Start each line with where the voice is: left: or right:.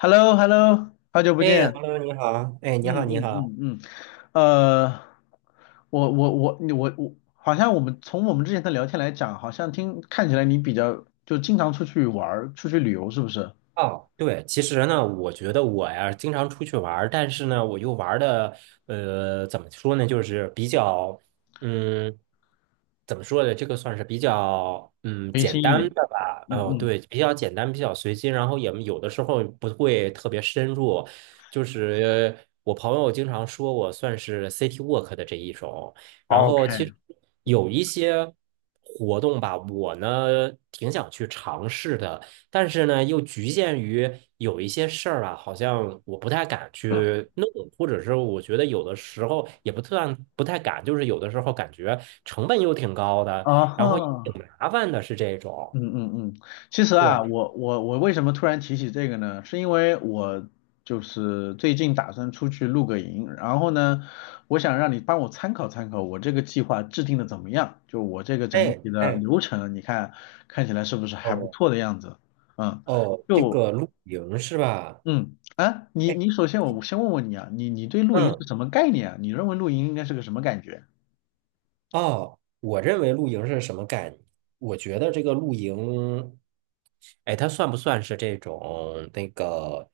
left: h e l l o h e l l o 好久不
right: 哎
left: 见。
right: ，Hello，你好，哎，你
left: 嗯
right: 好，你
left: 嗯
right: 好，
left: 嗯嗯，呃，我我我你我我，好像我们之前的聊天来讲，好像看起来你比较就经常出去玩儿，出去旅游，是不是？
right: 哦，对，其实呢，我觉得我呀经常出去玩儿，但是呢，我又玩的怎么说呢，就是比较嗯，怎么说呢，这个算是比较
left: 随
right: 简
left: 心一点。
right: 单的吧。
left: 嗯
right: 哦，
left: 嗯
right: 对，比较简单，比较随机，然后也有的时候不会特别深入。就是我朋友经常说我算是 City Walk 的这一种，然后其
left: ，OK。
right: 实有一些活动吧，我呢挺想去尝试的。但是呢，又局限于有一些事儿啊，好像我不太敢去弄，或者是我觉得有的时候也不算不太敢，就是有的时候感觉成本又挺高的，
left: 啊
right: 然后也挺
left: 哈，
right: 麻烦的，是这种。
left: 嗯嗯嗯，其实啊，
right: 对，
left: 我为什么突然提起这个呢？是因为我就是最近打算出去露个营，然后呢，我想让你帮我参考参考我这个计划制定的怎么样，就我这个整
right: 哎
left: 体的
right: 哎，
left: 流程，你看看起来是不是还不
right: 哦
left: 错的样子？嗯，
right: 哦，这
left: 就
right: 个露营是吧？
left: 嗯啊，你
right: 哎，
left: 你首先我先问问你啊，你对露营
right: 嗯。
left: 是什么概念啊？你认为露营应该是个什么感觉？
right: 哦，我认为露营是什么概念？我觉得这个露营，哎，它算不算是这种那个，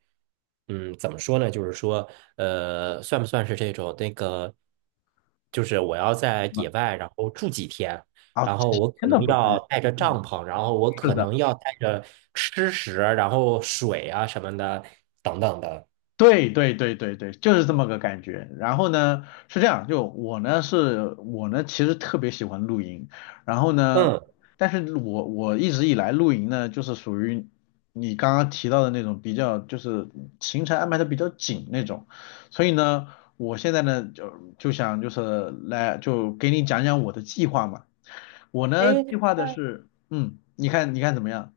right: 怎么说呢？就是说，算不算是这种那个，就是我要在野外，然后住几天，
left: 啊，
right: 然后
left: 几
right: 我可
left: 天
right: 能
left: 都不至
right: 要
left: 于。
right: 带着
left: 嗯，
right: 帐篷，然后我
left: 是
right: 可
left: 的。
right: 能要带着吃食，然后水啊什么的，等等的。
left: 对对对对对，就是这么个感觉。然后呢，是这样，就我呢是，我呢其实特别喜欢露营，然后呢，
right: 嗯，
left: 但是我一直以来露营呢，就是属于你刚刚提到的那种比较，就是行程安排的比较紧那种，所以呢，我现在呢就想就是来就给你讲讲我的计划嘛。我呢计
right: 哎。
left: 划的是，嗯，你看你看怎么样？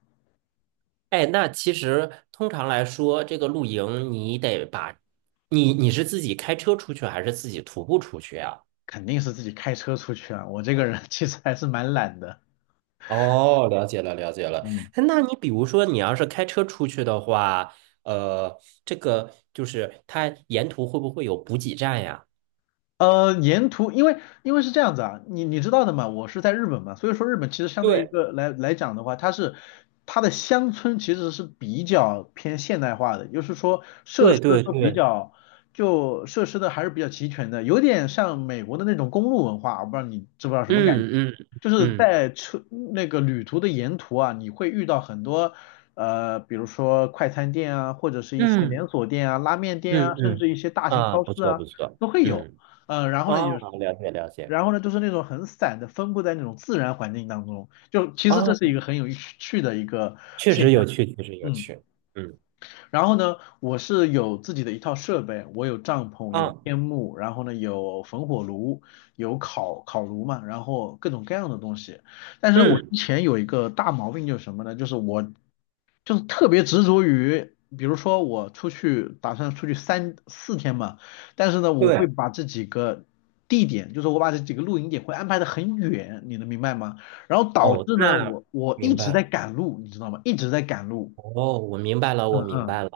right: 哎，那其实通常来说，这个露营你得把，你是自己开车出去还是自己徒步出去呀？
left: 肯定是自己开车出去啊，我这个人 其实还是蛮懒的。
right: 哦，了解了，了解了。
left: 嗯。
right: 哎那你比如说，你要是开车出去的话，呃，这个就是它沿途会不会有补给站呀？
left: 沿途因为是这样子啊，你知道的嘛，我是在日本嘛，所以说日本其实相对于一
right: 对，
left: 个来来讲的话，它的乡村其实是比较偏现代化的，也就是说
right: 对对对，
left: 设施的还是比较齐全的，有点像美国的那种公路文化，我不知道你知不知道什么感觉，
right: 嗯
left: 就
right: 嗯
left: 是
right: 嗯
left: 在车那个旅途的沿途啊，你会遇到很多比如说快餐店啊，或者是一些
right: 嗯
left: 连锁店啊、拉面店
right: 嗯
left: 啊，甚
right: 嗯，
left: 至一些大型
right: 啊，
left: 超
right: 不
left: 市
right: 错
left: 啊。
right: 不错，
left: 都会有。
right: 嗯，
left: 嗯，然后呢
right: 哦，
left: 有，
right: 了解了解，
left: 然后呢就是那种很散的，分布在那种自然环境当中，就其实这是一
right: 哦，
left: 个很有趣的一个
right: 确
left: 现
right: 实有
left: 象。
right: 趣，确实有
left: 嗯。
right: 趣，嗯
left: 然后呢，我是有自己的一套设备，我有帐篷，有
right: 啊，
left: 天幕，然后呢有焚火炉，有烤烤炉嘛，然后各种各样的东西。但是呢，我之
right: 嗯。
left: 前有一个大毛病就是什么呢？就是我就是特别执着于，比如说我打算出去三四天嘛，但是呢，我会
right: 对，
left: 把这几个地点，就是我把这几个露营点会安排的很远，你能明白吗？然后导
right: 哦，
left: 致呢，
right: 那
left: 我一
right: 明
left: 直
right: 白
left: 在
right: 了。
left: 赶路，你知道吗？一直在赶路。
right: 哦，我明白了，我
left: 嗯
right: 明
left: 嗯。
right: 白了。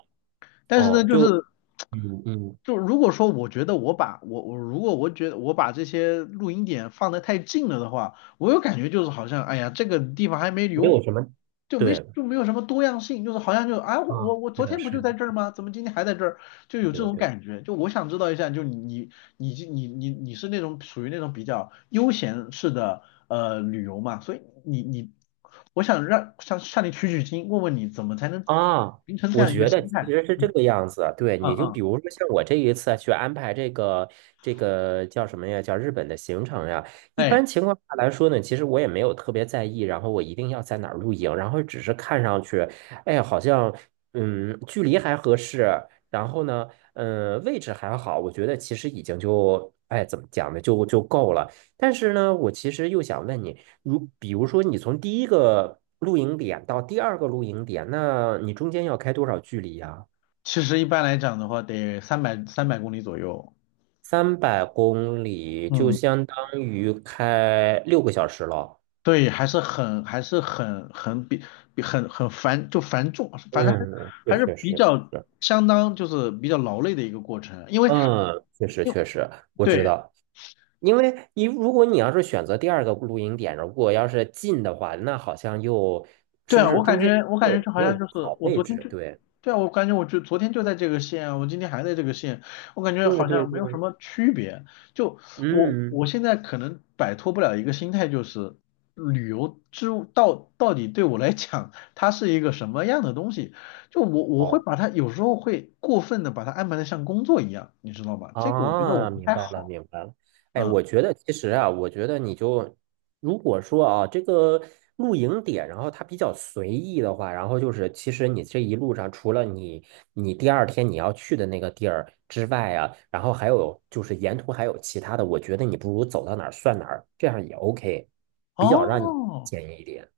left: 但是呢，
right: 哦，
left: 就
right: 就
left: 是
right: 嗯嗯，
left: 就如果说我觉得我把我我如果我觉得我把这些录音点放得太近了的话，我有感觉就是好像哎呀这个地方还没
right: 没
left: 留，
right: 有什么，
left: 就没
right: 对，
left: 就没有什么多样性，就是好像我我
right: 啊，
left: 我
right: 是
left: 昨
right: 的，
left: 天不
right: 是
left: 就在
right: 的，
left: 这儿吗？怎么今天还在这儿？就
right: 对
left: 有这
right: 对
left: 种
right: 对
left: 感觉。就我想知道一下，就你是那种属于那种比较悠闲式的旅游嘛，所以我想让向你取取经，问问你怎么才能
right: 啊，
left: 形成这
right: 我
left: 样一个
right: 觉得
left: 心
right: 其
left: 态。
right: 实是这
left: 嗯
right: 个样子啊。对，你
left: 嗯
right: 就
left: 嗯，
right: 比如说像我这一次啊去安排这个叫什么呀？叫日本的行程呀。一
left: 哎。
right: 般情况下来说呢，其实我也没有特别在意，然后我一定要在哪儿露营，然后只是看上去，哎，好像距离还合适，然后呢，位置还好，我觉得其实已经就哎怎么讲呢，就够了。但是呢，我其实又想问你，比如说你从第一个露营点到第二个露营点，那你中间要开多少距离呀？
left: 其实一般来讲的话，得三百公里左右。
right: 三百公里就
left: 嗯，
right: 相当于开6个小时了。
left: 对，还是很还是很很比比很很繁就繁重，反正还
right: 嗯，这
left: 还是
right: 确
left: 比
right: 实
left: 较
right: 是，
left: 相当就是比较劳累的一个过程，因为
right: 嗯，确实
left: 因为
right: 确实，我知
left: 对
right: 道。因为你如果你要是选择第二个露营点，如果要是近的话，那好像又
left: 对
right: 是不
left: 啊，
right: 是
left: 我
right: 中
left: 感
right: 间
left: 觉我感觉
right: 又
left: 就好
right: 没
left: 像
right: 有
left: 就
right: 好
left: 是我
right: 位
left: 昨天
right: 置？
left: 就，
right: 对，
left: 对啊，我感觉我就昨天就在这个县，我今天还在这个县，我感觉
right: 对
left: 好
right: 对
left: 像没有什
right: 对，
left: 么区别。就我
right: 嗯。
left: 现在可能摆脱不了一个心态，就是旅游之到到底对我来讲，它是一个什么样的东西？就我会
right: 好。
left: 把它有时候会过分的把它安排的像工作一样，你知道吗？这个我觉得我
right: 啊，
left: 不
right: 明
left: 太
right: 白了，
left: 好。
right: 明白了。哎，
left: 嗯，
right: 我觉得其实啊，我觉得你就如果说啊，这个露营点，然后它比较随意的话，然后就是其实你这一路上，除了你第二天你要去的那个地儿之外啊，然后还有就是沿途还有其他的，我觉得你不如走到哪儿算哪儿，这样也 OK，比较让你
left: 哦，
right: 简易一点。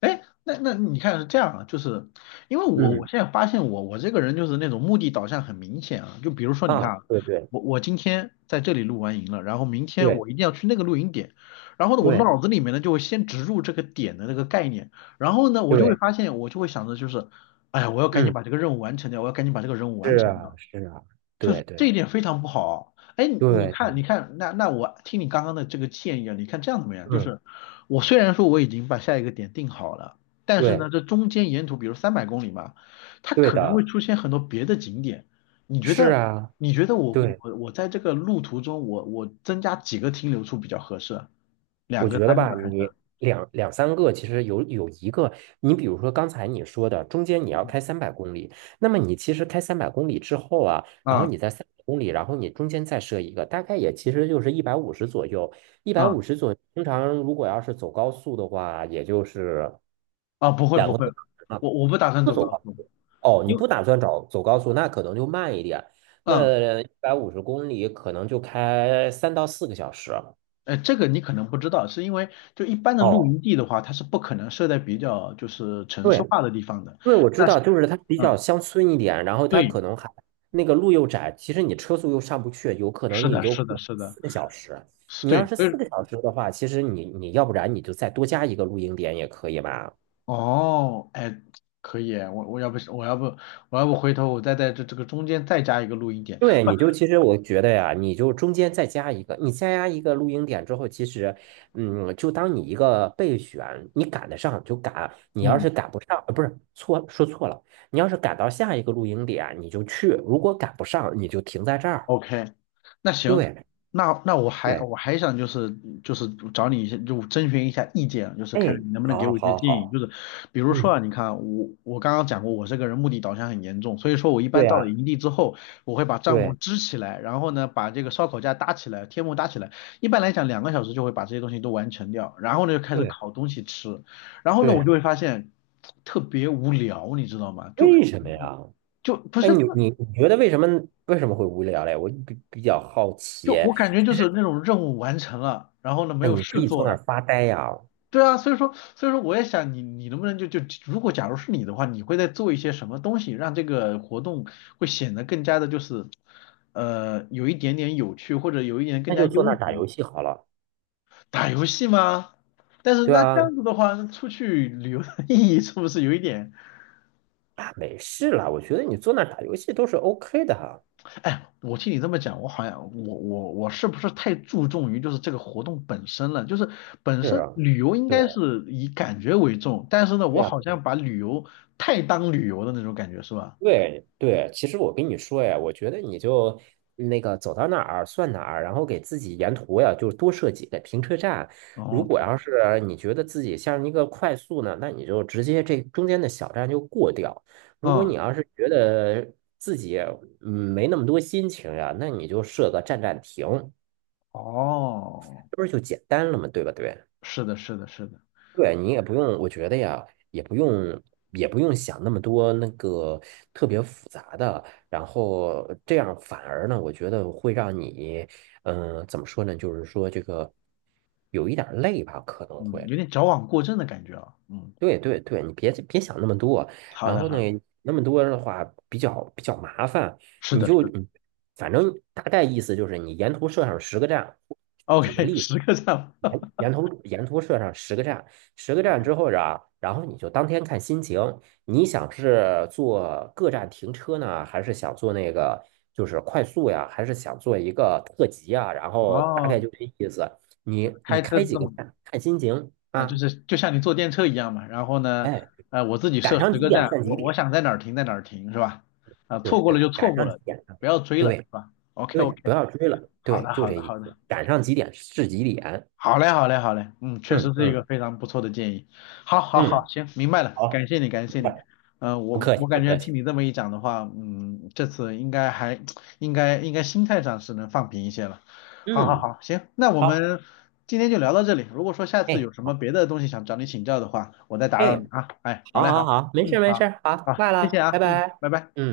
left: 哎，那你看是这样啊，就是因为我
right: 嗯，
left: 现在发现我这个人就是那种目的导向很明显啊，就比如说你看
right: 啊，
left: 啊，
right: 对对
left: 我今天在这里露完营了，然后明天
right: 对
left: 我一定要去那个露营点，然后呢我
right: 对
left: 脑子里面呢就会先植入这个点的那个概念，然后呢我就会
right: 对，
left: 发现我就会想着就是，哎呀我要赶紧
right: 嗯，
left: 把这个任务完成掉，我要赶紧把这个任务完
right: 是
left: 成
right: 啊
left: 掉，
right: 是啊，
left: 就是
right: 对
left: 这一
right: 对
left: 点非常不好啊。哎，你
right: 对
left: 看，你
right: 对，
left: 看，那我听你刚刚的这个建议啊，你看这样怎么样？就
right: 嗯。
left: 是我虽然说我已经把下一个点定好了，但是
right: 对，
left: 呢，这中间沿途，比如三百公里嘛，它
right: 对
left: 可能会
right: 的，
left: 出现很多别的景点。你觉
right: 是
left: 得，
right: 啊，
left: 我
right: 对，
left: 我我在这个路途中，我增加几个停留处比较合适啊？两
right: 我
left: 个、
right: 觉得
left: 三
right: 吧，
left: 个还是？
right: 你两三个，其实有一个，你比如说刚才你说的，中间你要开三百公里，那么你其实开三百公里之后啊，然后
left: 啊
right: 你在三百公里，然后你中间再设一个，大概也其实就是一百五十左右，一百
left: 啊
right: 五十左右，通常如果要是走高速的话，也就是
left: 啊！不会
right: 两
left: 不
right: 个
left: 会，
right: 多小时嘛，
left: 我不打算
right: 不
left: 走
right: 走
left: 高
right: 高，
left: 速，
right: 哦，你
left: 因为
right: 不打算走高速，那可能就慢一点，
left: 嗯
right: 那150公里可能就开3到4个小时。
left: 这个你可能不知道，是因为就一般的露
right: 哦，
left: 营地的话，它是不可能设在比较就是城
right: 对
left: 市
right: 对，因
left: 化的地方的。
right: 为我知
left: 但是，
right: 道，就是它比
left: 嗯，
right: 较乡村一点，然后它
left: 对，
right: 可能还那个路又窄，其实你车速又上不去，有可能
left: 是
right: 你
left: 的，
right: 就
left: 是的，
right: 过
left: 是的，
right: 四个小时。
left: 是
right: 你要
left: 对，
right: 是
left: 所
right: 四
left: 以
right: 个小时的话，其实你要不然你就再多加一个露营点也可以吧？
left: 哦，哎，可以，我要不回头我再在这个中间再加一个露营点，
right: 对，你就其实我觉得呀，你就中间再加一个，你再加一个露营点之后，其实，就当你一个备选，你赶得上就赶，你要
left: 嗯。
right: 是赶不上，不是，错，说错了，你要是赶到下一个露营点，你就去，如果赶不上，你就停在这儿。
left: OK，那行，
right: 对
left: 那我还
right: 对，
left: 我还想就是找你一些就征询一下意见，就是看
right: 哎，
left: 你能不能给
right: 好，
left: 我一些
right: 好，
left: 建议。
right: 好，
left: 就是比如说
right: 嗯，
left: 啊，你看我刚刚讲过，我这个人目的导向很严重，所以说我一般
right: 对
left: 到
right: 啊，
left: 了营地之后，我会把帐篷
right: 对
left: 支起来，然后呢把这个烧烤架搭起来，天幕搭起来。一般来讲，2个小时就会把这些东西都完成掉，然后呢就开始
right: 对
left: 烤东西吃，然后呢我就
right: 对，
left: 会发现特别无聊，你知道吗？就
right: 为什么呀？
left: 就不
right: 哎，
left: 是。
right: 你觉得为什么会无聊嘞？我比较好奇。
left: 就我感觉就
right: 其
left: 是
right: 实，
left: 那种任务完成了，然后呢没
right: 哎，
left: 有
right: 你可
left: 事
right: 以坐
left: 做
right: 那儿
left: 了。
right: 发呆呀，
left: 对啊，所以说我也想你能不能就如果假如是你的话，你会在做一些什么东西，让这个活动会显得更加的就是有一点点有趣，或者有一点更
right: 那
left: 加
right: 就
left: 悠
right: 坐那儿打游
left: 闲。
right: 戏好了。
left: 打游戏吗？但是
right: 对
left: 那
right: 啊，
left: 这样子的话，出去旅游的意义是不是有一点
right: 啊，没事了，我觉得你坐那儿打游戏都是 OK 的哈。
left: 哎，我听你这么讲，我好像我我我是不是太注重于就是这个活动本身了？就是本
right: 是
left: 身
right: 啊，
left: 旅游应该
right: 对。
left: 是以感觉为重，但是呢，我好像把旅游太当旅游的那种感觉是吧？
right: 对对，其实我跟你说呀，我觉得你就那个走到哪儿算哪儿，然后给自己沿途呀，就是多设几个停车站。
left: 哦，
right: 如果要是你觉得自己像一个快速呢，那你就直接这中间的小站就过掉。如果
left: 嗯，
right: 你要是觉得自己嗯没那么多心情呀，那你就设个站站停，
left: 哦，
right: 这不是就简单了吗？对吧？对。
left: 是的，是的，是的，
right: 对你也不用，我觉得呀，也不用，也不用想那么多那个特别复杂的，然后这样反而呢，我觉得会让你，怎么说呢？就是说这个有一点儿累吧，可能
left: 嗯，
right: 会。
left: 有点矫枉过正的感觉啊。嗯，
right: 对对对，你别想那么多，
left: 好
right: 然
left: 的，
right: 后
left: 好
right: 呢，
left: 的，
right: 那么多的话比较麻烦，
left: 是
right: 你
left: 的，是
right: 就
left: 的
right: 反正大概意思就是你沿途设上10个站，举个
left: ，OK，
right: 例子，
left: 10个赞。
right: 沿沿 途沿途设上十个站，十个
left: o k
right: 站之后啊，然后你就当天看心情，你想是坐各站停车呢，还是想坐那个就是快速呀，还是想做一个特急啊？然后大
left: 哦，
right: 概就这意思，
left: 就
right: 你
left: 是
right: 你
left: 开车
right: 开几
left: 这
right: 个
left: 么。
right: 站看心情
left: 啊，就
right: 啊。
left: 是就像你坐电车一样嘛。然后呢，
right: 哎。
left: 我自己
right: 赶
left: 设
right: 上
left: 十
right: 几
left: 个
right: 点
left: 站，
right: 算几
left: 我
right: 点，
left: 想在哪儿停在哪儿停，是吧？啊，
right: 对
left: 错过了
right: 对，
left: 就
right: 赶
left: 错过
right: 上几
left: 了，
right: 点算几
left: 不
right: 点
left: 要追了，是
right: 对
left: 吧？OK
right: 对，不
left: OK，
right: 要追了，
left: 好
right: 对，
left: 的
right: 就
left: 好
right: 这
left: 的
right: 意
left: 好的。
right: 思，赶上几点是几点，
left: 好嘞，好嘞，好嘞，嗯，确实
right: 嗯
left: 是一个
right: 嗯
left: 非常不错的建议。好，好，好，
right: 嗯，
left: 行，明白了，
right: 好，
left: 感谢你，感谢你。
right: 不
left: 嗯、
right: 不
left: 我
right: 客气
left: 我
right: 不
left: 感觉
right: 客
left: 听
right: 气，
left: 你这么一讲的话，嗯，这次还应该心态上是能放平一些了。好，好，
right: 嗯，
left: 好，行，那我
right: 好，
left: 们今天就聊到这里。如果说下次
right: 哎
left: 有什么
right: 好，
left: 别的东西想找你请教的话，我再打扰你
right: 哎，
left: 啊。哎，好
right: 好
left: 嘞，
right: 好
left: 好，
right: 好，没事
left: 嗯，
right: 没
left: 好，
right: 事，好，
left: 好，
right: 挂
left: 谢谢
right: 了，拜
left: 啊，嗯，
right: 拜，
left: 拜拜。
right: 嗯。